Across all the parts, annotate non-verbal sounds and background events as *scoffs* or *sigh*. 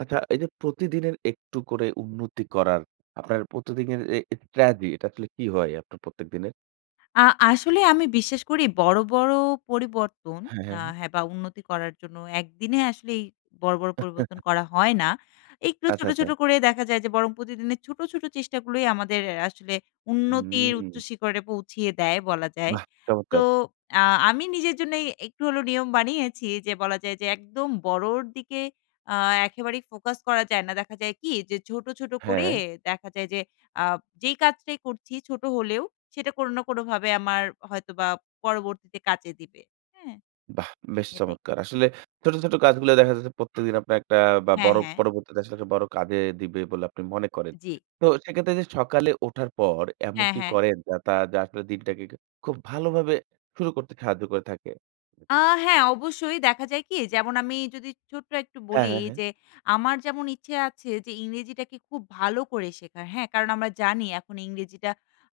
আচ্ছা এই যে প্রতিদিনের একটু করে উন্নতি করার আপনার প্রতিদিনের এ স্ট্রাটেজি দিয়ে আসলে কি হয় আপনার প্রত্যেক দিনের? আ আসলে আমি বিশ্বাস করি বড়, বড় পরিবর্তন হ্যাঁ, আ হ্যাঁ। হ্যাঁ বা উন্নতি করার জন্য একদিনে আসলেই বড়, বড় পরিবর্তন *chuckles* করা হয় না। একটু আচ্ছা, ছো্ট, ছোট আচ্ছা। করে দেখা যায় যে বরং প্রতিদিনের ছোট, ছোট চেষ্টা গুলোই আমাদের আসলে উন্নতির উচ্চ হুম। শিখরে পৌঁছিয়ে দেয় বলা যায়। বাহ! তো চমৎকার। আ আমি নিজের জন্যই একটু হলে নিয়ম বানিয়েছি যে বলা যায় যে একদম বড়র দিকে আ একেবারেই ফোকাস করা যায় না। দেখা যায় কি? যে ছোট, ছোট করে হ্যাঁ। দেখা যায় যে আ যেই কাজটাই করছি ছোট হলেও সেটা কোন না কোনভাবে আমার হয়তোবা পরবর্তীতে কাজে দিবে। হ্যাঁ? বাহ! বেশ এটাই। চমৎকার। আসলে ছোট, ছোট কাজগুলো দেখা যাচ্ছে প্রত্যেকদিন আপনার একটা বা হ্যাঁ, বড় হ্যাঁ। পরবর্তীতে আসলে একটা বড় কাজে দিবে বলে আপনি মনে করেন। জ্বি। তো সেক্ষেত্রে সে সকালে ওঠার পর এমন হ্যাঁ, কি হ্যাঁ। করেন? যাতে যে আসলে দিনটাকে একটু খুব ভালোভাবে শুরু করতে সাহায্য করে থাকে। আ হ্যাঁ অবশ্যই দেখা যায় কি? যেমন আমি যদি ছোট্ট একটু হ্যাঁ, বলি হ্যাঁ, হ্যাঁ। যে আমার যেমন ইচ্ছে আছে যে ইংরেজিটাকে খুব ভালো করে শেখার। হ্যাঁ? কারণ আমরা জানি এখন ইংরেজিটা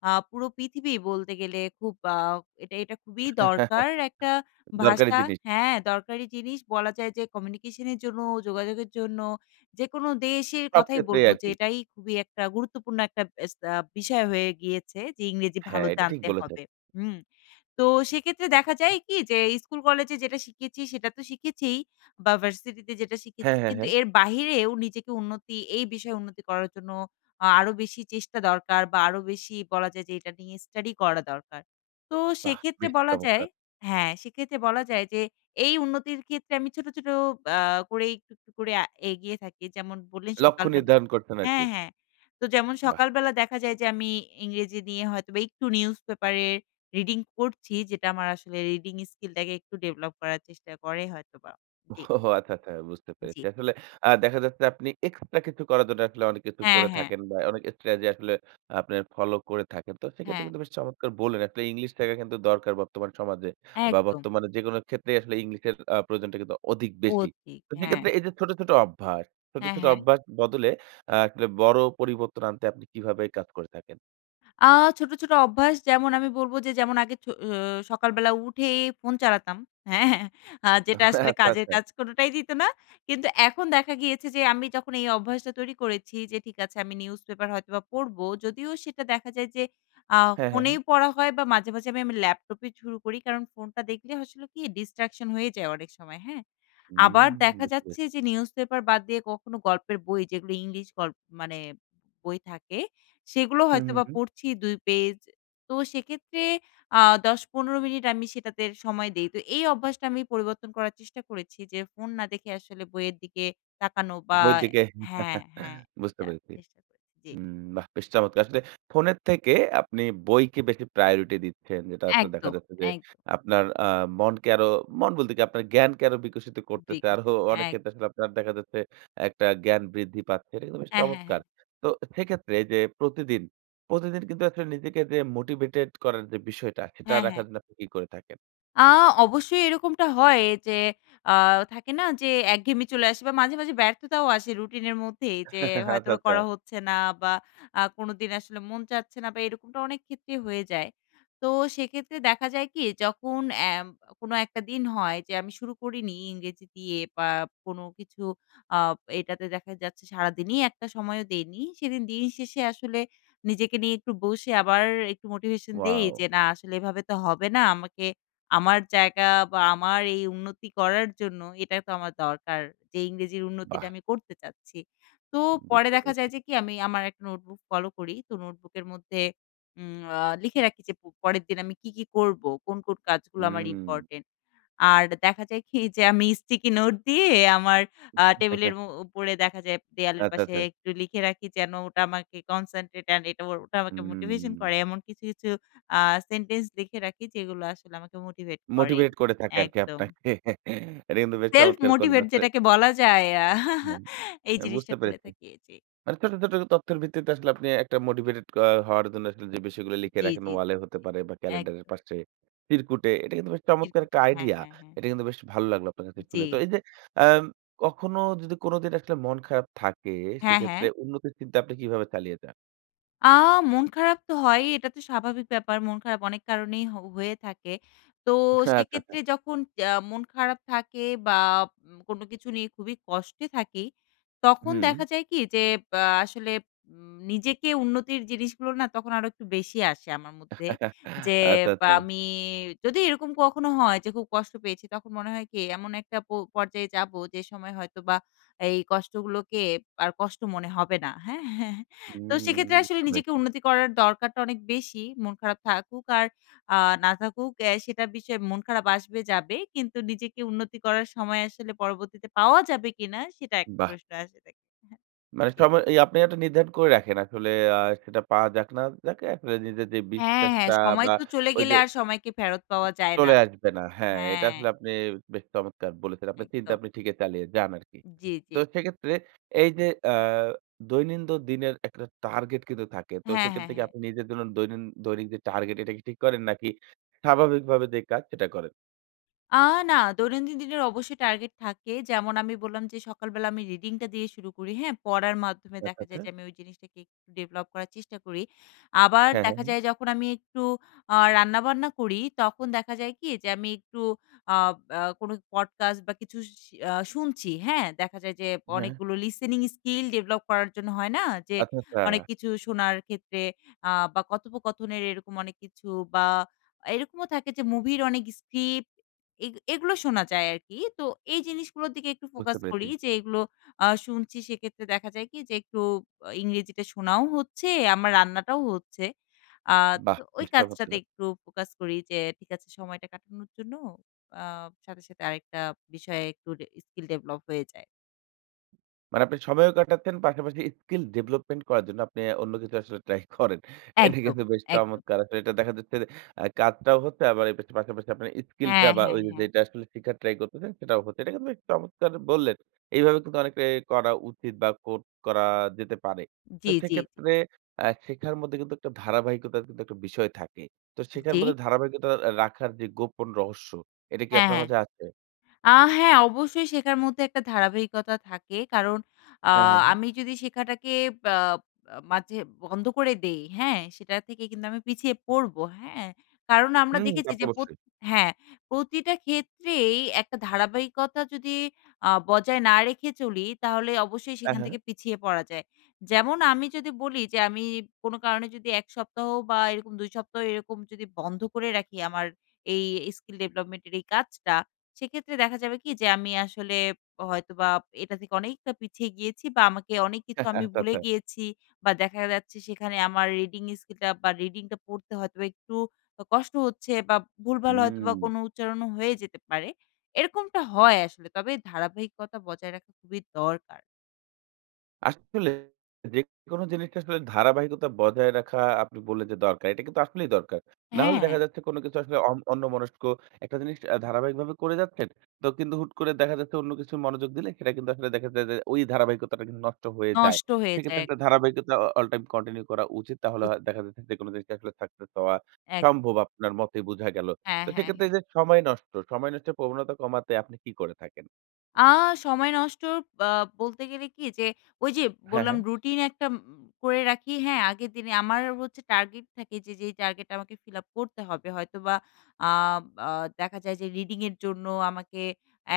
আ পুরো পৃথিবী বলতে গেলে খুব আ এটা, এটা খুবই *chuckles* দরকার একটা দরকারি ভাষা জিনিস। হ্যাঁ, দরকারি জিনিস বলা যায় যে কমিউনিকেশনের জন্য, যোগাযোগের জন্য, যেকোনো দেশের সব কথাই ক্ষেত্রেই বলবো যে আরকি। এটাই খুবই একটা গুরুত্বপূর্ণ একটা এস আ একটা বিষয় হয়ে গিয়েছে যে ইংরেজি ভালো হ্যাঁ। এটা ঠিক জানতে বলেছেন। হবে। হুম? তো সেক্ষেত্রে দেখা যায় কি? যে স্কুল কলেজে যেটা শিখেছি সেটা তো শিখেছিই বা ভার্সিটিতে যেটা শিখেছি হ্যাঁ, হ্যাঁ, কিন্তু হ্যাঁ। এর বাহিরেও নিজেকে উন্নতি এই বিষয়ে উন্নতি করার জন্য আ আরো বেশি চেষ্টা দরকার। বা আরো বেশি বলা যায় যে এটা নিয়ে স্টাডি করা দরকার। তো বাহ। সেক্ষেত্রে বেশ বলা যায় চমৎকার। হ্যাঁ সেক্ষেত্রে বলা যায় যে এই উন্নতির ক্ষেত্রে আমি ছোট, ছোট আ করেই একটু, একটু করে এগিয়ে থাকি। যেমন বললেন লক্ষ্য সকালবেলা নির্ধারণ করছেন আরকি। হ্যাঁ, হ্যাঁ। তো যেমন বাহ! সকালবেলা দেখা যায় যে আমি ইংরেজি নিয়ে হয়তোবা একটু নিউজ পেপার এর রিডিং পড়ছি। যেটা আমার আসলে রিডিং স্কিলটাকে একটু ডেভেলপ করার চেষ্টা করে হয়তোবা। জ্বি। ওহ আচ্ছা, আচ্ছা। বুঝতে জ্বি। পেরেছি। আসলে আ দেখা যাচ্ছে আপনি এক্সট্রা কিছু করার জন্য আসলে অনেক কিছু হ্যাঁ, করে হ্যাঁ। থাকেন। বা অনেক স্ট্র্যাটেজি যে আসলে আপনার ফলো করে থাকেন। তো সেক্ষেত্রে হ্যাঁ। কিন্তু বেশ চমৎকার বললেন আসলে ইংলিশ শেখা কিন্তু দরকার বর্তমানে সমাজে। বা একদম। বর্তমানে যেকোনো ক্ষেত্রেই আসলে ইংলিশের আ প্রয়োজনটা কিন্তু অধিক বেশি। অধিক, তো হ্যাঁ। সেক্ষেত্রে এই যে ছোট, ছোট অভ্যাস। ছোট, হ্যাঁ, ছোট হ্যাঁ। অভ্যাস বদলে আ আসলে বড় পরিবর্তন আনতে আপনি কিভাবে কাজ করে থাকেন? আ ছোট, ছোট অভ্যাস যেমন আমি বলব যে যেমন আগে ছো ও সকালবেলা উঠে ফোন চালাতাম হ্যাঁ, হ্যাঁ আ যেটা আসলে *chuckles* আচ্ছা, কাজের আচ্ছা। কাজ *chuckles* কোনোটাই দিত না কিন্তু এখন দেখা গিয়েছে যে আমি যখন এই অভ্যাসটা তৈরি করেছি যে ঠিক আছে আমি নিউজপেপার হয়তোবা পড়বো যদিও সেটা দেখা যায় যে আ হ্যাঁ, হ্যাঁ, হ্যাঁ। ফোনেই পড়া হয় বা মাঝে, মাঝে আমি আমি ল্যাপটপে শুরু করি কারণ ফোনটা দেখলে আসলে কি? distraction হয়ে যায় অনেক সময় হ্যাঁ? হুম, আবার দেখা বুজতে যাচ্ছে পারছি। যে নিউজ পেপার বাদ দিয়ে কখনো গল্পের বই যেগুলো ইংলিশ গল্প মানে বই থাকে সেগুলো হুম, হুম, হয়তোবা হুম। পড়ছি ২ পেজ। তো সেক্ষেত্রে আ ১০, ১৫ মিনিট আমি সেটাতে সময় দেই। তো এই অভ্যাসটা আমি পরিবর্তন করার চেষ্টা করেছি যে ফোন না দেখে আসলে বইয়ের দিকে তাকানো বা বই এর দিকে হ্যাঁ, হ্যাঁ *chuckles* বুঝতে এটা পেরেছি। চেষ্টা করেছি। জ্বি। হুম, বাহ বেশ চমৎকার! আসলে ফোনের থেকে আপনি বইকে বেশি প্রায়োরিটি দিচ্ছেন। যেটা আসলে দেখা একদম, যাচ্ছে যে এক আপনার আ মনকে আরও মন বলতে কি আপনার জ্ঞানকে আরো বিকশিত করতেছে। আরো বিকাশে অনেক এক ক্ষেত্রে আসলে আপনার দেখা যাচ্ছে একটা জ্ঞান বৃদ্ধি পাচ্ছে। এটা কিন্তু বেশ হ্যাঁ, হ্যাঁ, হ্যাঁ। চমৎকার। তো সেক্ষেত্রে যে প্রতিদিন, প্রতিদিন কিন্তু আসলে নিজেকে যে মোটিভেটেড করার যে বিষয়টা সেটা হ্যাঁ, হ্যাঁ। রাখার জন্য আপনি কী করে থাকেন? আ অবশ্যই এরকমটা হয় যে আ থাকে না? যে একঘেমি চলে আসে বা মাঝে, মাঝে ব্যর্থতাও আসে রুটিনের মধ্যেই যে *giggles* হয়তো আচ্ছা, আচ্ছা। করা হচ্ছে না বা আ কোনোদিন আসলে মন চাচ্ছে না বা এরকমটা অনেক ক্ষেত্রেই হয়ে যায়। তো সেইক্ষেত্রে দেখা যায় কি? যখন অ্যা কোন একটা দিন হয় যে আমি শুরু করিনি ইংরেজি দিয়ে বা কোনো কিছু আ এইটাতে দেখা যাচ্ছে সারাদিনই একটা সময়ও দেইনি। সেদিন দিনের শেষে আসলে নিজেকে নিয়ে একটু বসে আবার একটু মোটিভেশন দেই ওয়াও। যে না আসলে এভাবে তো হবে না। আমাকে আমার জায়গা বা আমার এই উন্নতি করার জন্য এটা তো আমার দরকার। যে ইংরেজির উন্নতিটা বাহ! আমি করতে চাচ্ছি। তো পরে বুঝতে দেখা যায় পেরেছি। যে কি? আমি আমার একটা নোটবুক ফলো করি। তো নোটবুকের মধ্যে উম আ লিখে রাখি যে প পরের দিন আমি কি, কি করবো? কোন, কোন কাজগুলা আমার হুম। ইম্পোর্টেন্ট? আর দেখা যায় কি? যে আমি স্টিকি নোট দিয়ে আমার আ টেবলের *giggles* উ উপরে দেখা যায় দেওয়ালের আচ্ছা, পাশে আচ্ছা। একটু লিখে রাখি যেন ওটা আমাকে concentrate and *unintelligible* ও ওটা আমাকে মোটিভেশন হুম। করে। এমন কিছু, কিছু আ সেন্টেন্স লিখে রাখি যেগুলো আসলে আমাকে মোটিভেট করে। মোটিভেট করে থাকে আরকি একদম। আপনাকে। *giggles* এটা কিন্তু বেশ চমৎকার করলেন self-motivate আসলে। যেটাকে বলা যায় *giggles* হ্যাঁ, এই এ জিনিসটা বুঝতে করে পেরেছি। থাকি। জি। মানে ছোট, ছোট তথ্যের ভিত্তিতে আসলে আপনি একটা মোটিভেটেড অ হওয়ার জন্য আসলে যে বিষয়গুলো লিখে জি, জি, রাখেন জি, ওয়ালে জি। হতে পারে বা ক্যালেন্ডারের একদম। পাশে, চিরকুটে এটা কিন্তু বেশ চমৎকার একটা চিরকুটে হ্যাঁ, আইডিয়া। হ্যাঁ, হ্যাঁ। এটা কিন্তু বেশ ভালো লাগলো আপনার কাছে শুনে। তো জি। এই যে আম কখনো যদি কোনদিন আসলে মন খারাপ থাকে হ্যাঁ, হ্যাঁ। সেইক্ষেত্রে উন্নতির চিন্তা আপনি কিভাবে চালিয়ে যান? আ মন খারাপ তো হয়ই এটা তো স্বাভাবিক ব্যাপার মন খারাপ অনেক কারণেই হ হয়ে থাকে। তো আচ্ছা, সেক্ষেত্রে আচ্ছা। যখন আ মন খারাপ থাকে বা ম কোনো কিছু নিয়ে খুবই কষ্টে থাকি তখন হুম। দেখা যায় কি? যে আ আসলে উম নিজেকে উন্নতির জিনিসগুলো না তখন আরো একটু বেশি আসে আমার মধ্যে। *chuckles* যে আচ্ছা, আ আচ্ছা। আমি যদি এরকম কখনো হয় যে খুব কষ্ট পেয়েছি। তখন মনে হয় কি? এমন একটা পো পর্যায়ে যাবো যে সময় হয়তোবা এই কষ্টগুলোকে আর কষ্ট মনে হবে না। হ্যাঁ? *chuckles* তো সেক্ষেত্রে হুম, আসলে বুঝতে নিজেকে পেরেছি। উন্নতি করার দরকারটা অনেক বেশি। মন খারাপ থাকুক আর আ না থাকুক অ্যা সেটার বিষয়ে মন খারাপ আসবে যাবে। কিন্তু নিজেকে উন্নতি করার সময় আসলে পরবর্তীতে পাওয়া যাবে কিনা? সেটা একটা *chuckles* বাহ! প্রশ্ন এসে থাকে। মানে জি। সময় ইয়া আপনি একটা নির্ধারণ করে রাখেন। আসলে আ সেটা পাওয়া যাক না যাক আসলে নিজের যে হ্যাঁ, হ্যাঁ বিশ্বাসটা সময় বা তো চলে গেলে ঐযে আর সময়কে ফেরত পাওয়া যায় না। চলে আসবে না। হ্যাঁ, এটা হ্যাঁ। আসলে আপনি বেশ চমৎকার বলেছেন। আপনার চিন্তা একদম। আপনি ঠিকই চালিয়ে যান আরকি। জি, তো জি। সেক্ষেত্রে এইযে আ দৈনন্দিন দিনের একটা টার্গেট কিন্তু থাকে। তো হ্যাঁ, হ্যাঁ, সেইক্ষেত্রে কি হ্যাঁ। আপনি নিজের জন্য দৈনিন দৈনিক যে টার্গেট এটা কি ঠিক করেন? নাকি স্বাভাবিকভাবে যে কাজ সেটা করেন? আ না দৈনন্দিন দিনের অবশ্যই টার্গেট থাকে যেমন আমি বললাম যে সকালবেলা আমি রিডিংটা দিয়ে শুরু করি হ্যাঁ? পড়ার মাধ্যমে আচ্ছা, দেখা যায় আচ্ছা। যে আমি ওই জিনিসটাকে একটু ডেভেলপ করার চেষ্টা করি। আবার হ্যাঁ, হ্যাঁ, দেখা হ্যাঁ। যায় যখন আমি একটু আ রান্নাবান্না করি তখন দেখা যায় কি? যে আমি একটু আ আ কোনো পডকাস্ট বা কিছু শি শুনছি হ্যাঁ? দেখা যায় যে হ্যাঁ। অনেকগুলো লিসিনিং স্কিল ডেভেলপ করার জন্য হয় না? যে আচ্ছা, আচ্ছা। অনেক কিছু শোনার ক্ষেত্রে আ বা কথোপকথনের এরকম অনেক কিছু বা এরকমও থাকে যে মুভির অনেক স্ক্রিপ্ট এগ এগুলো শোনা যায় আর কি। তো এই জিনিসগুলোর দিকে একটু বুঝতে ফোকাস করি পেরেছি। যে এগুলো আ শুনছি সেক্ষেত্রে দেখা যায় কি? যে একটু ইংরেজিতে শোনাও হচ্ছে আমার রান্নাটাও হচ্ছে। আ বাহ! তো ওই চেষ্টা করতে কাজটাতে হবে। একটু ফোকাস করি যে ঠিক আছে সময়টা কাটানোর জন্য আ সাথে, সাথে আরেকটা বিষয়ে একটু স্কিল ডেভেলপ হয়ে যায়। মানে আপনি সময়ও কাটাচ্ছেন। পাশাপাশি স্কিল ডেভেলপমেন্ট করার জন্য আপনি আ অন্য কিছু আসলে ট্রাই করেন। এটা একদম, কিন্তু বেশ একদম। চমৎকার। আসলে এটা দেখা যাচ্ছে যে আ কাজটাও হচ্ছে আবার এর পাশাপাশি আপনার স্কিল টা হ্যাঁ, বা হ্যাঁ, ওইযে হ্যাঁ। যেটা আসলে শেখার ট্রাই করতেছেন সেটাও হচ্ছে। এটা কিন্তু এক চমৎকার বললেন। এইভাবে কিন্তু অনেকটাই করা উচিত বা কর করা যেতে পারে। তো জি, জি, জি। সেক্ষেত্রে আ শেখার মধ্যে কিন্তু একটা ধারাবাহিকতার কিন্তু একটা বিষয় থাকে। তো শেখার জি। মধ্যে ধারাবাহিকতা আ রাখার যে গোপন রহস্য এটা কি হ্যাঁ, আপনার হ্যাঁ। মাঝে আছে? আ হ্যাঁ অবশ্যই শেখার মধ্যে একটা ধারাবাহিকতা থাকে কারণ আ হ্যাঁ, হ্যাঁ, হ্যাঁ। আমি যদি শেখাটাকে আ মাঝে বন্ধ করে দেই হ্যাঁ? সেটা থেকে কিন্তু আমি পিছিয়ে পড়বো, হ্যাঁ? কারণ আমরা হুম দেখেছি তাতো যে প্র অবশ্যই। হ্যাঁ প্রতিটা ক্ষেত্রেই একটা ধারাবাহিকতা যদি আ বজায় না রেখে চলি তাহলে অবশ্যই হ্যাঁ, সেখান হ্যাঁ। থেকে পিছিয়ে পড়া যায়। যেমন আমি যদি বলি যে আমি কোনো কারণে যদি ১ সপ্তাহ বা এরকম ২ সপ্তাহ এরকম যদি বন্ধ করে রাখি আমার এই স্কিল ডেভেলপমেন্টের এই কাজটা, সেক্ষেত্রে দেখা যাবে কি যে আমি আসলে হয়তোবা এটা থেকে অনেকটা পিছিয়ে গিয়েছি বা আমাকে অনেক কিছু *chuckles* আমি আচ্ছা, ভুলে আচ্ছা। গিয়েছি বা দেখা যাচ্ছে সেখানে আমার রিডিং স্কিলটা বা রিডিংটা পড়তে হয়তোবা একটু আ কষ্ট হচ্ছে বা ভুলভাল হয়তোবা হুম। কোনো উচ্চারণও হয়ে যেতে পারে। এরকমটা হয় আসলে তবে ধারাবাহিকতা বজায় রাখা খুবই দরকার। আসলে যেকোনো জিনিসটা আসলে ধারাবাহিকতা বজায় রাখা আপনি বললেন যে দরকার। এটা কিন্তু আসলেই দরকার। নাহলে দেখা হ্যাঁ। যাচ্ছে কোন কিছু আসলে অন অন্যমনস্ক একটা জিনিস ধারাবাহিকভাবে করে যাচ্ছেন। তো কিন্তু হুট করে দেখা যাচ্ছে অন্য কিছু মনোযোগ দিলে সেটা কিন্তু আসলে দেখা যায় যে ওই ধারাবাহিকতাটা কিন্তু নষ্ট হয়ে যায়। নষ্ট হয়ে সে ক্ষেত্রে যায়। একটা ধারাবাহিকতা অ অল টাইম কন্টিনিউ করা উচিত। তাহলে উ হ দেখা যাচ্ছে যেকোন জিনিসে আসলে সাকসেস হওয়া এক সম্ভব আপনার মতে বুঝা গেলো। হ্যাঁ, তো হ্যাঁ, সেক্ষেত্রে হ্যাঁ। এইযে সময় নষ্ট। সময় নষ্টের প্রবণতা কমাতে আপনি কি করে থাকেন? আ সময় নষ্ট আ বলতে গেলে কি? যে ঐ যে হ্যাঁ, বললাম হ্যাঁ। রুটিন একটা উম করে রাখি। হ্যাঁ? আগের দিনে আমার হচ্ছে টার্গেট থাকে যে যেই টার্গেট আমাকে ফিল আপ করতে হবে। হয়তোবা আ আ দেখা যায় যে রিডিং এর জন্য আমাকে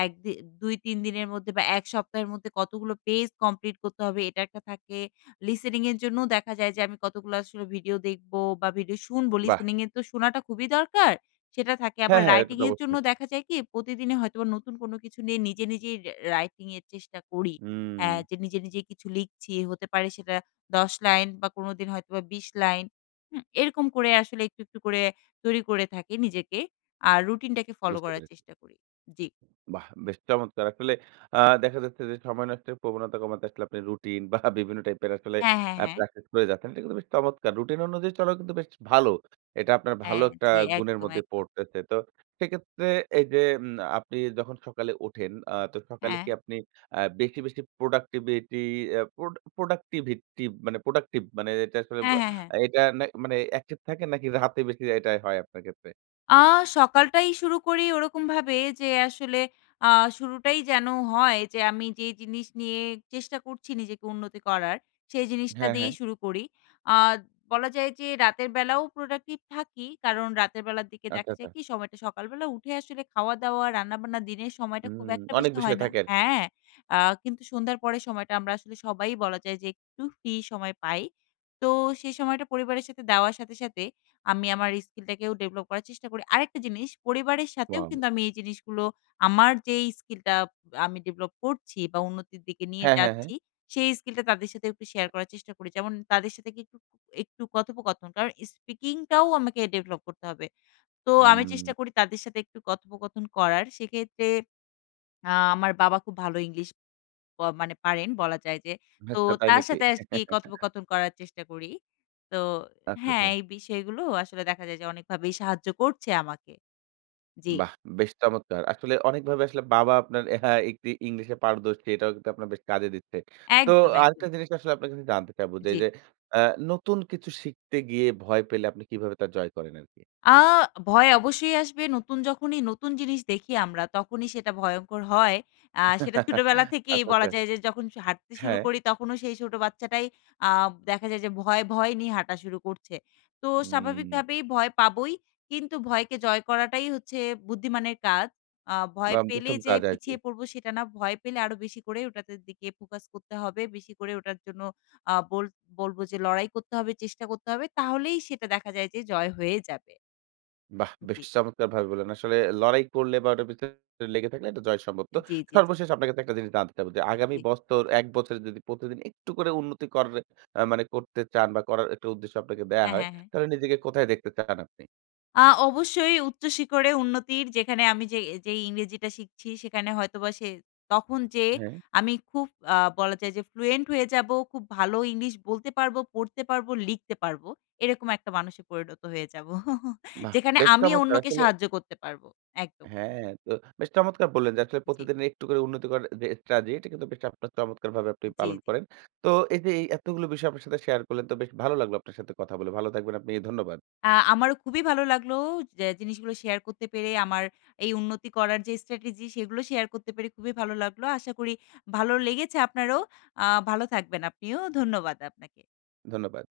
১ দি ২, ৩ দিনের মধ্যে বা ১ সপ্তাহের মধ্যে কতগুলো পেজ কমপ্লিট করতে হবে, এটা একটা থাকে। লিস্টেনিং এর জন্যও দেখা যায় যে আমি কতগুলো আসলে ভিডিও দেখব? বা ভিডিও শুনবো? বাহ! লিসেনিং এ তো শোনাটা খুবই দরকার, সেটা থাকে। আবার হ্যাঁ, হ্যাঁ। এটা রাইটিং তো এর জন্য অবশ্যই। দেখা যায় কি? প্রতিদিনই হয়তোবা নতুন কোনো কিছু নিয়ে নিজে, নিজেই রা রাইটিং এর চেষ্টা করি। হা হুম। যে নিজে, নিজে কিছু লিখছি হতে পারে সেটা ১০ লাইন বা কোনোদিন হয়তোবা ২০ লাইন, হুম? এরকম করে আসলে একটু, একটু করে তৈরি করে থাকি নিজেকে। আর রুটিনটাকে ফলো বুঝতে করার পেরেছি। চেষ্টা করি। জি। বাহ! বেশ চমৎকার! আসলে আ দেখা যাচ্ছে যে সময় নষ্টের প্রবণতা কমাতে আসলে আপনি রুটিন *scoffs* বা বিভিন্ন টাইপের আ আসলে হ্যাঁ, হ্যাঁ, হ্যাঁ। প্র্যাকটিস করে যাচ্ছেন। এগুলো বেশ চমৎকার! রুটিন অনুযায়ী চলাও কিন্তু বেশ ভালো। এটা আপনার ভালো হ্যাঁ, একটা জ্বি। গুণের একদম, মধ্যে একদম। পড়তেছে। তো সেক্ষেত্রে এই যে উম আপনি যখন সকালে উঠেন আ তো সকালে কি হ্যাঁ। আপনি আ বেশি, বেশি প্রোডাক্টিভিটি অ্যা প্রোড প্রোডাক্টিভিটি মানে প্রোডাক্টিভ মানে এটা আসলে ব হ্যাঁ, হ্যাঁ, হ্যাঁ। এটা না মানে অ্যাকটিভ থাকেন? নাকি রাতে *chuckles* বেশি এটাই হয় আপনার ক্ষেত্রে? আ সকালটাই শুরু করি ওরকমভাবে যে আসলে আ শুরুটাই যেন হয় যে আমি যে জিনিস নিয়ে চেষ্টা করছি নিজেকে উন্নতি করার সেই জিনিসটা হ্যাঁ, দিয়েই হ্যাঁ। শুরু করি। আ বলা যায় যে রাতের বেলাও প্রোডাক্টিভ থাকি কারণ রাতের বেলার দিকে আচ্ছা, দেখা যায় আচ্ছা। কি? সময়টা সকালবেলা উঠে আসলে খাওয়াদাওয়া রান্নাবান্না দিনের সময়টা খুব হুম, একটা অনেক বেশি বিষয় হয় না থাকে আরকি। হ্যাঁ আ কিন্তু সন্ধ্যার পরের সময়টা আমরা আসলে সবাই বলা যায় যে একটু ফ্রি সময় পাই। তো সেই সময়টা পরিবারের সাথে দেওয়ার সাথে, সাথে আমি আমার স্কিলটাকেও ডেভেলপ করার চেষ্টা করি। আরেকটা জিনিস পরিবারের সাথেও ওয়াও। কিন্তু আমি এই জিনিসগুলো আমার যে স্কিলটা আমি ডেভেলপ করছি বা উন্নতির দিকে নিয়ে হ্যাঁ, হ্যাঁ, হ্যাঁ। যাচ্ছি সেই স্কিলটা তাদের সাথে একটু শেয়ার করার চেষ্টা করি। যেমন তাদের সাথে গিয়ে একটু, একটু কথোপকথন। কারণ স্পিকিং টাও আমাকে ডেভেলপ করতে হবে। তো আমি চেষ্টা হুম। করি তাদের সাথে একটু কথোপকথন করার। সেক্ষেত্রে আ আমার বাবা খুব ভালো ইংলিশ ব মানে পারেন বলা যায় যে। তো আচ্ছা তাই তার নাকি? সাথে আরকি কথোপকথন করার চেষ্টা করি। তো আচ্ছা, হ্যাঁ আচ্ছা। এই বিষয়গুলো আসলে দেখা যায় যে অনেকভাবেই সাহায্য করছে আমাকে। জি। বাহ! বেশ চমৎকার। আসলে অনেকভাবে আসলে বাবা আপনার *chuckles* একটি ইংলিশে পারদর্শী এটাও কিন্তু আপনার বেশ কাজে দিচ্ছে। তো একদম, একদম। আরেকটা জিনিস আসলে আপনার কাছে জানতে চাবো যে জি। এইযে আ নতুন কিছু শিখতে গিয়ে ভয় পেলে আপনি কিভাবে তার জয় করেন আরকি? আ ভয় অবশ্যই আসবে। নতুন যখনই নতুন জিনিস দেখি আমরা তখনই সেটা ভয়ংকর হয়। আ সেটা ছোটবেলা *chuckles* *giggles* থেকেই আচ্ছা, বলা আচ্ছা। যায় যে যখন স হাঁটতে শুরু হ্যাঁ। করি তখনও সেই ছোট বাচ্চাটাই আ দেখা যায় যে ভয়, ভয় নিয়ে হাঁটা শুরু করছে। তো হুম। স্বাভাবিকভাবেই ভয় পাবই। কিন্তু ভয়কে জয় করাটাই হচ্ছে বুদ্ধিমানের কাজ। আ ভয় আম পেলে প্রথম যে কাজ আর কি। পিছিয়ে পড়বো সেটা না। ভয় পেলে আরো বেশি করে ওটাতে দিকে ফোকাস করতে হবে। বেশি করে ওটার জন্য আ বলব বলব যে লড়াই করতে হবে, চেষ্টা করতে হবে। তাহলেই সেটা দেখা যায় যে জয় হয়ে যাবে। বাহ! বেশ জি। চমৎকারভাবে বললেন। আসলে লড়াই করলে বা ওটার পেছনে লেগে থাকলে এটা জয় সম্ভব। তো জি, জি, জি। সর্বশেষ আপনাকে তো একটা জিনিস জানতে চাবো যে আগামী জি। বছর ১ বছর যদি প্রতিদিন একটু করে উন্নতি করে মানে করতে চান বা করার একটা উদ্দেশ্য আপনাকে দেয়া হ্যাঁ, হয় হ্যাঁ, হ্যাঁ। তাহলে নিজেকে কোথায় দেখতে চান আপনি? আ অবশ্যই উচ্চশিখরে উন্নতির যেখানে আমি যে যেই ইংরেজিটা শিখছি সেখানে হয়তোবা সে তখন যে হ্যাঁ। আমি খুব আ বলা যায় যে fluent হয়ে যাবো খুব ভালো ইংলিশ বলতে পারবো, পড়তে পারব, লিখতে পারবো এরকম একটা মানুষে পরিণত হয়ে যাবো *chuckles* বাহ! যেখানে বেশ আমি চমৎকার অন্যকে আসলে। সাহায্য করতে পারবো, একদম। হ্যাঁ, তো বেশ চমৎকার বললেন যে আসলে জি। প্রতিদিনের একটু করে উন্নতি করার যে strategy এটা কিন্তু আপনার চমৎকার চমৎকারভাবে আপনি জি, পালন জি। করেন। তো এই যে এতগুলো বিষয় আপনার সাথে শেয়ার করলেন তো বেশ ভালো লাগলো আপনার সাথে কথা বলে। ভালো থাকবেন আপনি ধন্যবাদ। আ আমারও খুবই ভালো লাগলো যে জিনিসগুলো শেয়ার করতে পেরে আমার এই উন্নতি করার যে strategy সেগুলো শেয়ার করতে পেরে খুবই ভালো লাগলো। আশা করি ভালো লেগেছে আপনারও। আ ভালো থাকবেন আপনিও। ধন্যবাদ আপনাকে। ধন্যবাদ।